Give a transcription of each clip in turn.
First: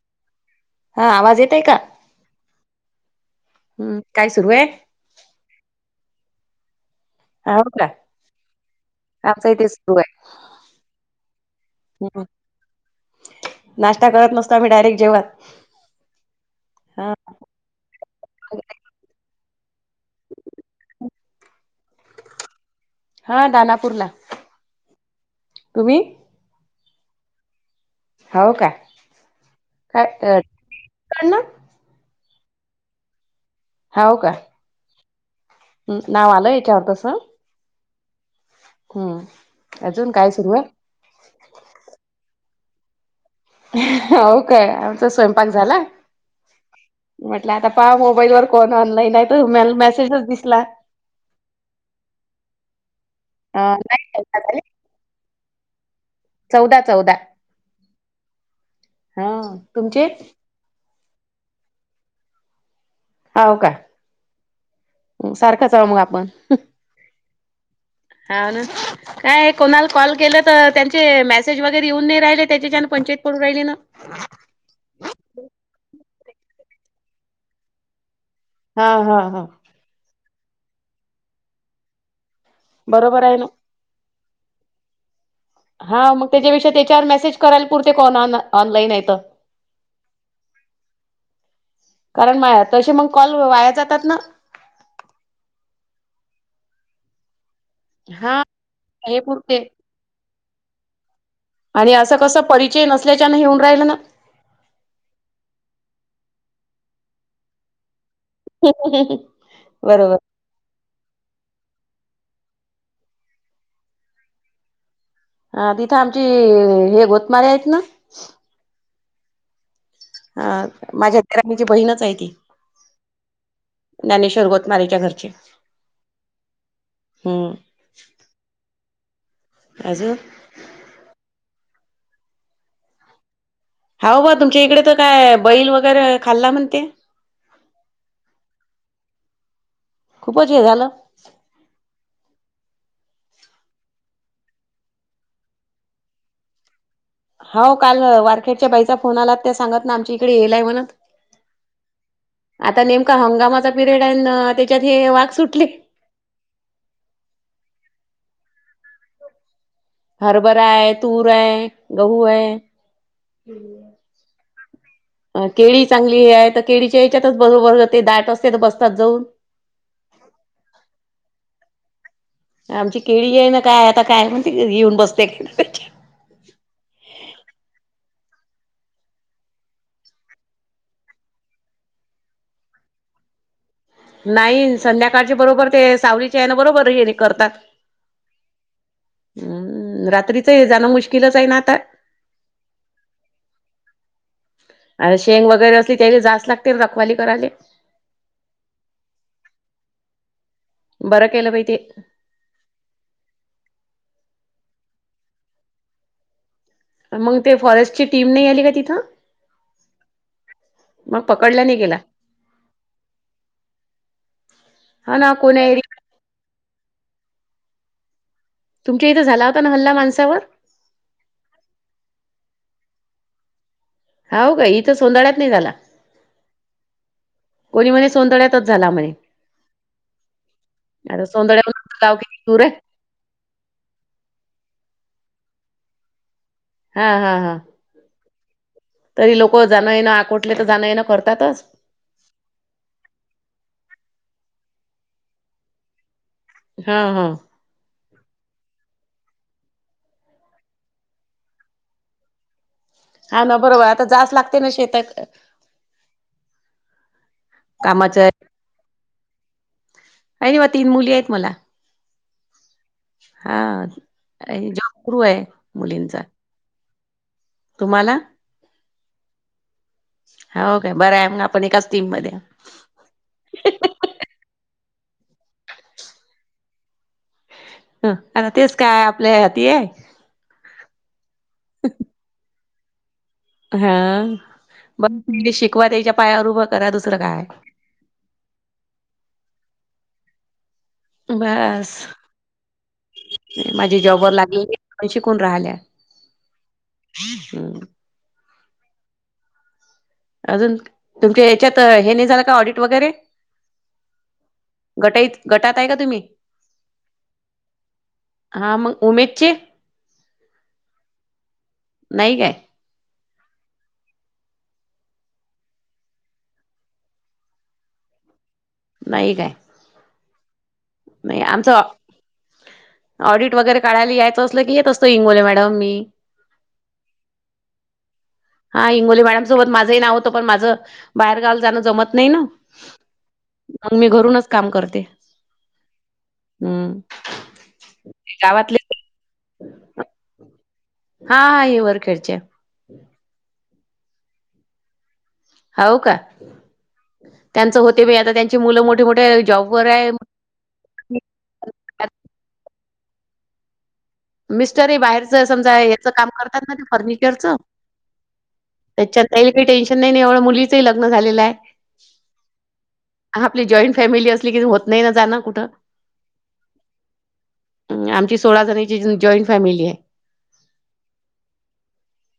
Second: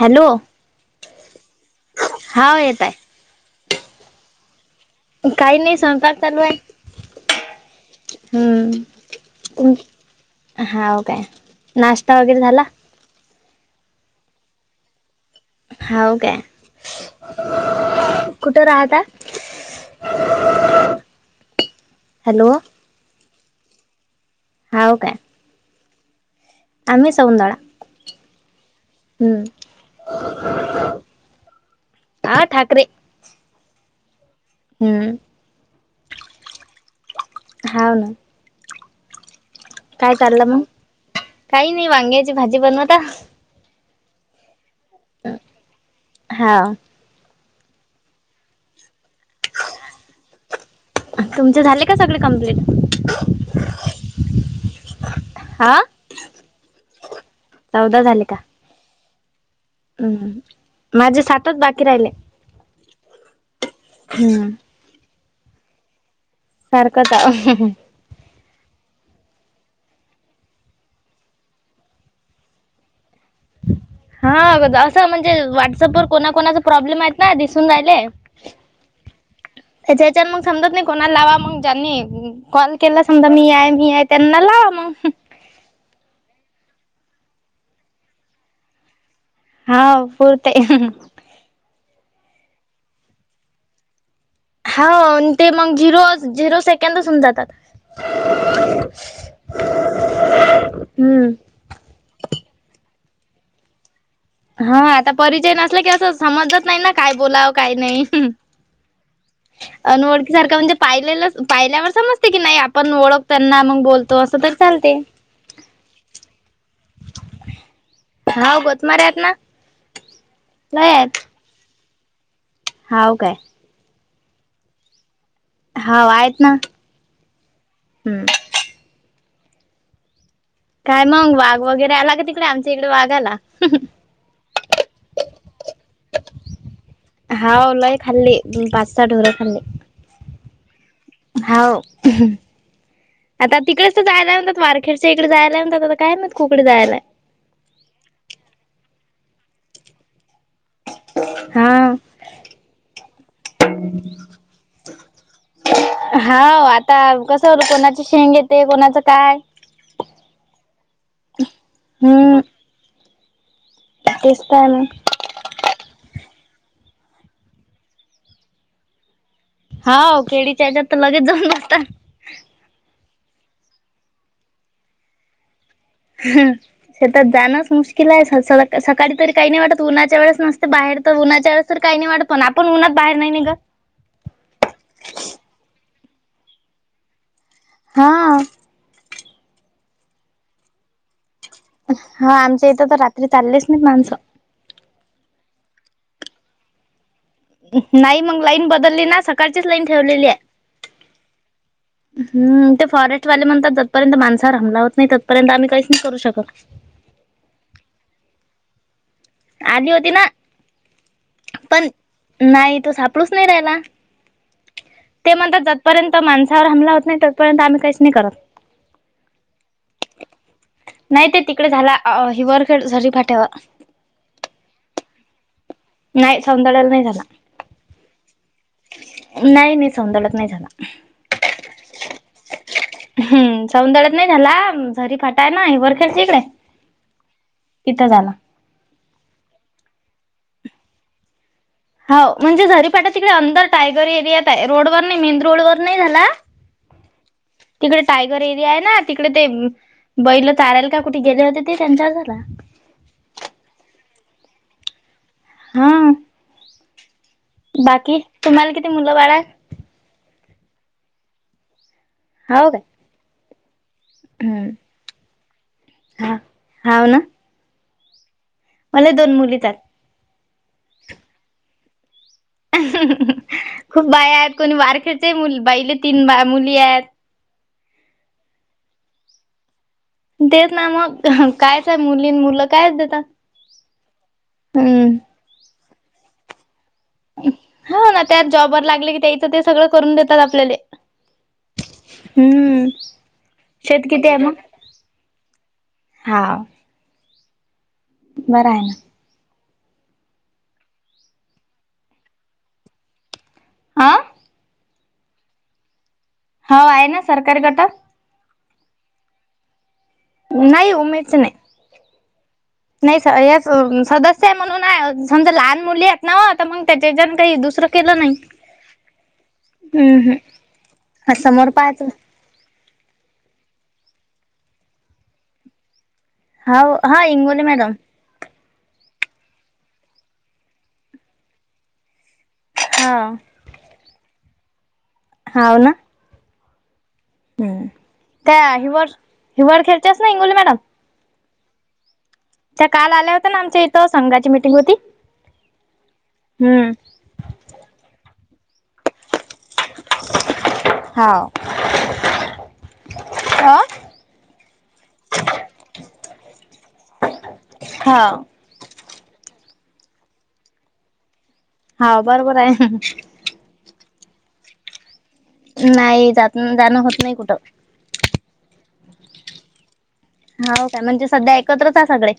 Hello. हा आवाज येतोय का? हाव येतय. हम्म! काय सुरू आहे? काही नाही स्वयंपाक चालू आहे. हो का आमचं इथे हम्म सुरू आहे. हाओ काय? नाश्ता हम्म वगैरे झाला? नाश्ता करत नसतो आम्ही डायरेक्ट जेवण हाओ काय? हा कुठं राहता? हॅलो. हा दानापूर ला. हाओ काय? तुम्ही? आम्ही सौंदळा. हाओ काय? हम्म काय, कायना? हा ठाकरे. आहो का? हम्म. हम् नाव आलं याच्यावर तस. हाव ना हम्म. अजून काय चाललं सुरू मग? आहे? काही नाही वांग्याची भाजी बनवता. हो का? आमचा स्वयंपाक झाला. हा म्हटलं आता पहा मोबाईल वर कोण ऑनलाईन आहे? तुमल मेसेजच दिसला. तुमचे झाले का सगळे कम्प्लीट ह नाही काय झालेले? ह. हा? चौदा, चौदा चौदा झाले का हा. तुमचे? हम्म, माझे सातच बाकी राहिले. हाव का? हम्म. सारखंचाव मग आपण. सारकच हाव. हाव ना? काय कोणाला कॉल केलं तर त्यांचे मेसेज वगैरे येऊन नाही राहिले त्याच्या च्यान पंचायत पडून राहिली ना? हा असं म्हणजे, व्हाट्सअपवर कोणा- कोणाचा प्रॉब्लेम आहेत ना, दिसून राहिले. हा, हा, हा. त्याच्या याच्यात मग समजत नाही, कोणाला लावा. मग ज्यांनी कॉल केला, बरोबर समजा ना मी आहे, मी आहे. त्यानला लावा मग. हं. हा मग त्याच्यापेक्षा, त्याच्यावर मेसेज करायला पुरते कॉन ऑनलाईन येतं. हा, पूर्तय. [unintelligible] कारण माया तसे मग कॉल वाया जातात नं. हो. ते मग झिरो- झिरो सेकंदच हुन जातात. हा. हे पुरते. हम्. आणी असं कसं. परिचय नसल्याच्यानं हेे, होउन राहिलं ना. हा आता परिचय नसला की, असं समजत नाही ना, काय बोलावं काय नाही. बरोबर अनवळखी सारखा म्हणजे पाहिलेलंच, पाहिल्यावर समजते की नाही, आपण ओळख त्यांना मग बोलतो. असं तर चालते. हा तिथं आमची, हे गोतमारे हायत ना. हा गोतमारे हायत ना. ह लय आहेत माझ्या [unintelligible] ची बहीणचय ती. हाव काय? ज्ञानेश्वर गोतमारेच्या घरचे. हाव, आहेत ना. हम्. अजून? काय मंग, वाघ वगैरे आला का तिकडे? आमच्या इकडे वाघ आला. [unintelligible] हाव बा तुमच्या ईकडे त काय, बैल वगैरे, खाल्ला म्हणते. हाव, लय खाल्ली. पाच- सहा ढोरं खाल्ली. खूपच हे झालं. हाव. [unintelligible] आता तिकडेच तर जायला म्हणतात वारखेडचे. इकडे जायला म्हणातात. आता काय माहित कुकडे जायला. हो, काल अ वारखेडच्या बाईचा फोन आला. त्या सांगत ना, आमच्या इकडे येयलय मन हां. आता नेमका हंगामाचा पिरियडय न त्याच्यात हे वाघ सुटले. हा. आता कसं, कोणाची शेंग येते. कोणाचं काय? हरभराय, तूरय, हम्म. गहूय. तेच ताय नं. अ केळी चांगलीय. तर केळीच्या याच्यातच बरोबर, ते दाट असते तर बसतात जाऊन. हाव, केळीच्या हच्यात तर, लगेच जाऊन बसतात. आमची केळीयेय ना, काय आता, काय मणते येऊन बसते का त्याच्यात. ह. शेतात जाणंच मुश्किलाय. स स सकाळी तरी काही नाही वाटत. उन्हाच्या वेळेस नुसतं बाहेर तर, उन्हाच्या वेळेस तर काही नाही वाटत. पण आपण उन्हात बाहेर नाही निगत. नाही. संध्याकाळच्या बरोबर ते, सावलीचे येनं बरोबर हे करतात. हां. ह. रात्रीच हे जाणं, मुश्किलचयनं आता. हा आमच्या इथं तर, रात्री चाललेच नाही माणसं. अ शेंग वगैरे असली त्यांले, जावच लागते रखवाली करायले. नाही, मग लाईन बदलली ना. सकाळचीच लाईन ठेवलेलीय. बरं केलं बाई ते. हम्म ते फॉरेस्ट वाले म्हणतात जतपर्यंत माणसावर हमला होत नाही तत्पर्यंत आम्ही काहीच नाही करू शकत. मग ते फॉरेस्ट ची टीम नाही आली का तिथं? आली होती ना, मग पकडला नाही पण गेला नाही तो सापडूच नाही राहायला. हा ना ते म्हणतात कोण्या एरिया जतपर्यंत माणसावर हमला होत नाही तोपर्यंत आम्ही काहीच नाही करत. तुमच्या इथं झाला होता ना हल्ला माणसावर? नाही ते तिकडे झाला अ हिवर खर झरी फाट्यावर. हौ का, इथं सोनंदाळ्यात निघाला. नाही सौंदाळला नाही झाला, सोंदळ्यातच झाला नाही नाही सौंदाळत नाही झाला. अरं सौंदाळ [unintelligible] पासून गाव किती दूर आहे. हम् सौंदाळत नाही झाला, झरी फाटाय ना ह वरखेरची इकडे. हा हा हा. तिथं झाला. तरी लोक जाण येणं आकोटले तर जाणं येनं करतातच? हौ म्हणजे झरीपाटा तिकडे अंदर टायगर एरियात आहे रोडवर नाही मेन रोड वर नाही झाला. हा हो. तिकडे टायगर एरिया आहे ना तिकडे ते. बैल चरायला का कुठे गेले होते ते त्यांच्यावर घरला. हा ना बरोबर आता जास् लागते ना शेतात. हम्म. बाकी, कामाचं तुम्हाला किती मुलं बाळ? [unintelligible] तीन मुली आहेत मला. हौ का? हा, जॉब [unintelligible] रू आहे मुलींचा. हौ ना? तुम्हाला? मला दोन मुलीचात. हो काे बरं आहे, मग आपण एकाच टीम मध्येय. खूप बाय आहेत कोणी वारखेडचे मुल बाईले तीन बाळ मुली आहेत. ह आता तेच काय आपल्या हाती आहे. तेच ना मग [unintelligible] मुलीन मुली काय होते त्यात. हा, मग मुली शिकवा त्यांच्या पायावर उभं करा दुसरं काय. हा ना त्यात जॉबवर लागले की त्यायचं ते सगळं करून देतात आपल्याले. अस, हम्म माझे शेत जॉबवर लागलेले पैसे कोण राहिल्या. हां. हम. बरं आहे ना. अजून, तुमच्या याच्यात हे नाही झालं का, ऑडिट वगैरे? आ गटईत, गटात आहे का तुम्ही? हो आहे ना सरकारी गटात. हा मग उमेयचे. नाही उमेय चे नाही. नाही काय नाही स, या स-सदस्य म्हणून [unintelligible] समजा लहान मुली आहेत नव आता मग. त्याच्याच्यान काही दुसरं केलं नाही. नाही काय. हम्म नाही समोर आमचं. पाहायचं ऑडिट वगैरे काढयला यायचं असलं की हेेत असतो इंगोले मॅडम मी. हा इंगवले मॅडम. हा इंगवले मॅडम सोबत माझंही नाव होतं पण माझं, बाहेरगावला जाण जमत नई न. हा. मग मी घरूनच काम करते. हाव ना. हम्म हम्, गावातले काय हिवर्स हिवर खेळत्यास व्हय इंगोली मॅडम. हा हिवर खेळत्या. त्या काल आल्या होत्या ना आमच्या इथं, संघाची मीटिंग होती. हाव क, हम्म त्यांच होते व्हय आता त्यांची मुलं मोठे मोठे जॉब वर आहे. हा. आ.. मिस्टरइ बाहेरच समजा यचं काम करतात ना ते फर्निचरच. हाव त्याच्यात त्याला कायी टेन्शन नायी आणि एवढं मुलीचंइ लग्न झालेलं आहे. हाव बरोबर आहे. आपली जॉईंट फॅमिली असली की होत नाही ना जाण कुठ नायी जात जाणं होत नाही कुठं. अं, आमची सोळा जणीची जॉईंट फॅमिली आहे. हाव काय, म्हणजे सध्या ऐकत्रच आहे सगळे.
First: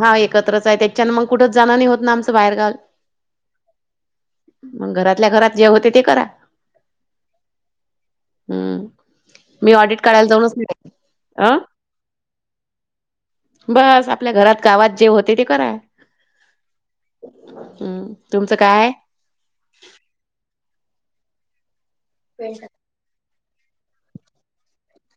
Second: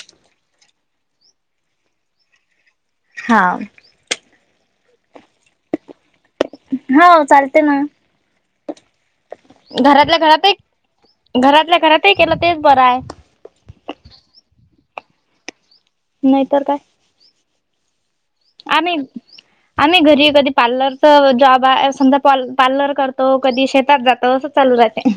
हा एकत्रच आहे त्याच्यान मंग कुठंच जाणं नाही होत ना आमचं बाहेरगावी. हा. मग घरातल्या घरात जे होते ते करा. ह चालतंय न. हम्म मी ऑडिट घरातल्या काढायला घरात जाऊनच एक नाही अ घरातल्या घरातही केलं तेच बरं आहे. बास आपल्या घरात गावात जे होते ते कराय नायीतर काय. हम्म तुमचं काय? आम्ही-आम्ही घरी कधी पार्लरच जॉब आहे समजा आहे? पार्ल-पार्लर कर तो कधी शेतात जातो असंच चालू राहतय.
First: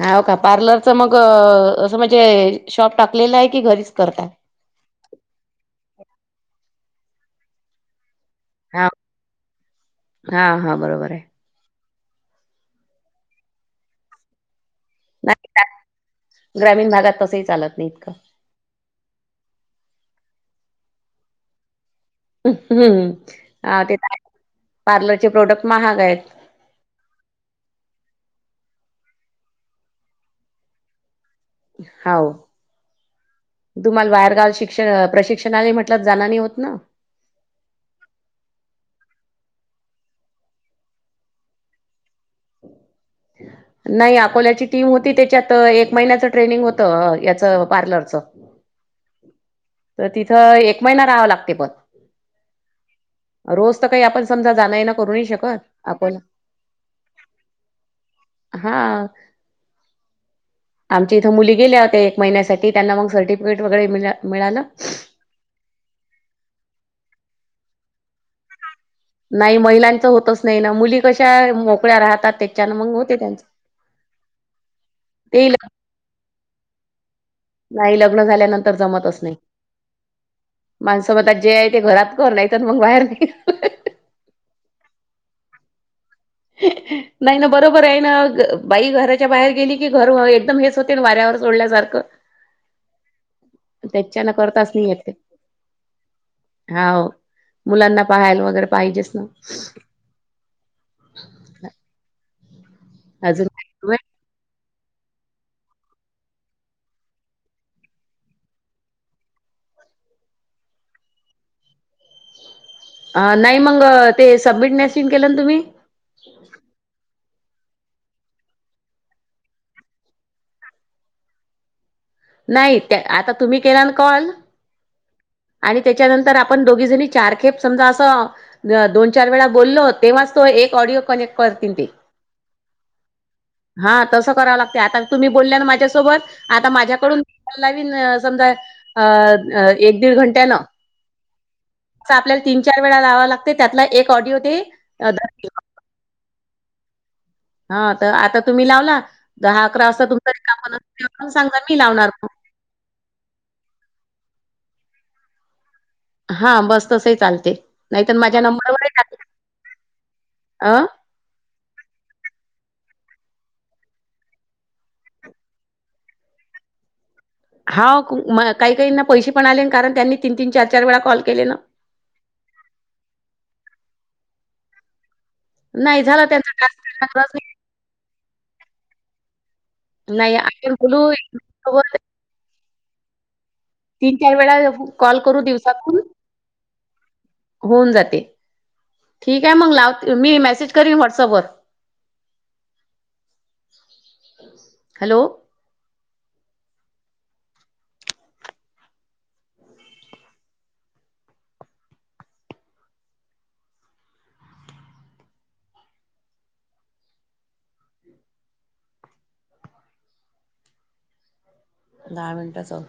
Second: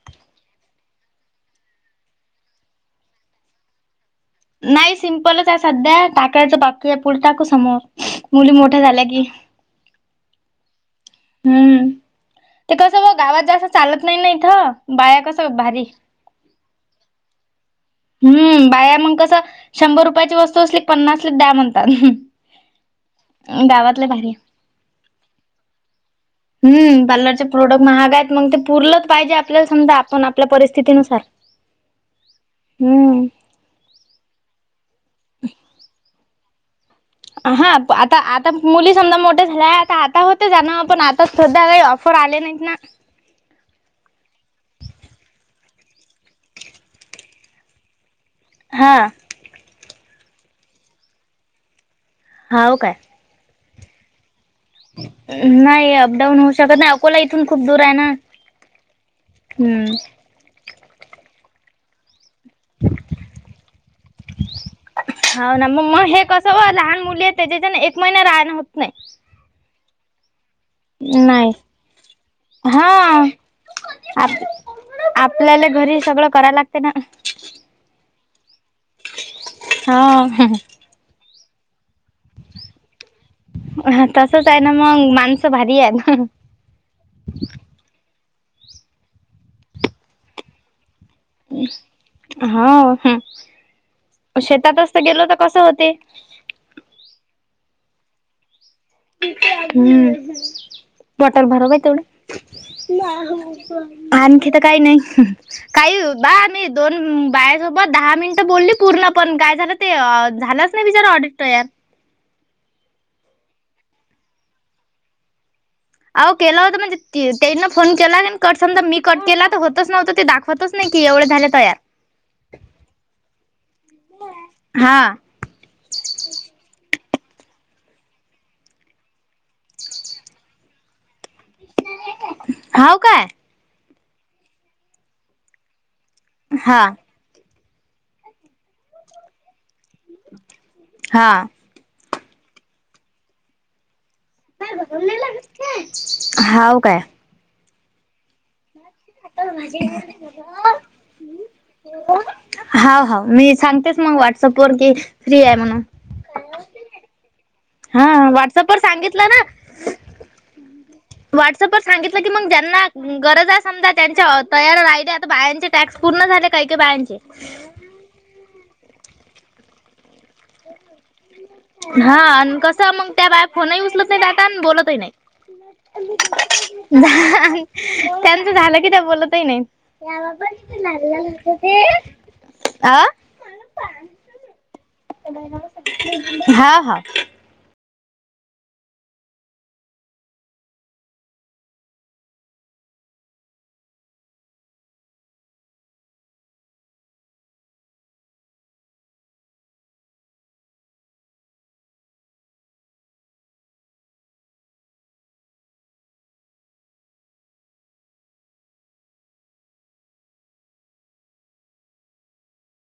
हाव का पार्लरच मग.. अ असं म्हणजे शॉप टाकलेलं आहे की घरीच करताय. नाही सिम्पलच आहे सध्या. टाकायचं बाकी आहे पुढ टाकू समोर मुली मोठ्या झाल्या की. हा-हा बरोबर आहे. हम्म, ते कसं ब गावात जसं चालत नाही न इथं बाहेर कसं नाही भारी. ग्रामीण भागात तसंही चालत नाही इतकं. हम्म बाहेर मंग कसं शंभर रुपयाची वस्तू असली पन्नासला द्या म्हणतात. उं.. ह्.. ह हा ते गावातले भारी पार्लर-पार्लर चे प्रोडक्ट महाग आहेत. हम्म पार्लरचे प्रोडक्ट महाग आहेत मग ते पुरलंच पाहिजे आपल्याला समजा आपण आपल्या परिस्थितीनुसार. हाव हम्म. तुम्हाला बाहेरगावल शिक्ष-प्रशिक्षण आहे म्हटल जाण नाही होत ना. अह. आता-आता मुली समजा मोठ्या झाल्या त आता होत जान पण आता सध्या लयी आॅफ फर आले नाहीत ना. [inaudible] नाही आकोल्याची टीम होती त्याच्यात, एक महिन्याचं ट्रेनिंग होतं. याचं पार्लरचं. हां. तर तिथ एक महिना रहाव लागते पण. हाव काय? रोज तर काही आपण समजा जान येन नाही अपडाऊन होऊ शकत नाही अकोला इथून खूप दूर आहे ना. हां. हम्म्. आमच्या इथ मुली गेल्या होत्या एक महिन्यासाठी त्यांना मग सर्टिफिकेट वगैरे मि मिळाल. हाव ना मग हे कस लहान मुली आहे त्याच्याच्यान एक महिना राहण होत नाही. नाही महिलांच होतच नाही ना मुली कशा नाही. मोकळ्या राहतात त्यांचान हा मग होते त्यांचे. आपल्याला घरी सगळ कराय लागते ना. नाही लग्न झाल्यानंतर जमतच नाही. हो माणस म्हणतात जे आहे ते घरात कर नाही मग बाहेर नीघ. तसच आहे ना मग माणस भारी आहेत. नाही ना बरोबर आहे ना बाई घराच्या बाहेर गेली की घर एकदम हेच होते वाऱ्यावर. सोडल्यासारख हा. त्यांच्यान करताच नाही शेतातच तर येत. गेलो तर कसं होते. हाव मुलांना पाहायला वगैरे पाहिजेच न. हम्म. बॉटल भरव बाई तेवढ अजून काय सुरू आहे? आणखी तर काही नाही. काही बा आणि मी दोन बायासोबत दहा मिनिट बोलली पूर्ण पण काय झाल. ते झालच नाही बिचारा ऑडिट तयार. नाही मग ते सबमिट नसिन केल ना तुम्ही. अहो केला होता म्हणजे त्यायन फोन केला कट समजा मी कट केला तर होतच नव्हता ते दाखव होतच नाही की एवढ झाल तयार. नाही त्या आता तुम्ही केला न कॉल. हां आणि त्याच्यानंतर आपण दोघी जणी चारखेप समजा अस दोन चार वेळा बोललो तेव्हाच तो एक ऑडिओ कनेक्ट. करतील तेे. हाव काय हा तस कराव लागते आता तुम्ही बोलल्या ना माझ्यासोबत आता हा माझ्याकडून लावीन समजा एक दीड घंट्यान. हा आपल्याला तीन चार लावावा लागते त्यातला एक ऑडिओ ते अ, धरतील. हाव काय. हा तर आता तुम्ही लावला दहा अकरा वाजता तुमचा रिकामा [unintelligible] पण ते सांगा मी लावणार. हाव हाव मी सांगतेच मग व्हॉट्सअप वर की फ्री आहे म्हणून. हां बस तसही चालते. नाही तर हां माझ्या व्हॉट्सअप वर नंबरवरही टाका सांगितल ना. अ व्हॉट्सअपवर सांगितल की मग ज्यांना गरज आहे समजा त्यांच्या तयार राहिली आता बायांचे टास्क पूर्ण झाले काय काय बायांचे. हां मग काही काहींना पैसे पण आले कारण त्यांनी तीन तीन चार चार वेळा कॉल केले ना. हां आणि कस मंग त्या बाया फोनही उचलत नाही आता आणि बोलतही नाही. नाही झाला त्यांचा टास्क त्यांना गरज त्यांच झाल कि त्या बोलतही नाही. नाही नाही आपण बोलू एकमेकांसोबत अ तीन चार वेळा कॉल करू दिवसातून. हा हा होऊन जाते ठीक आहे मग लाव मी मेसेज करीन व्हॉट्सअपवर. ह [unintelligible] हॅलो. दहा मिनटं चल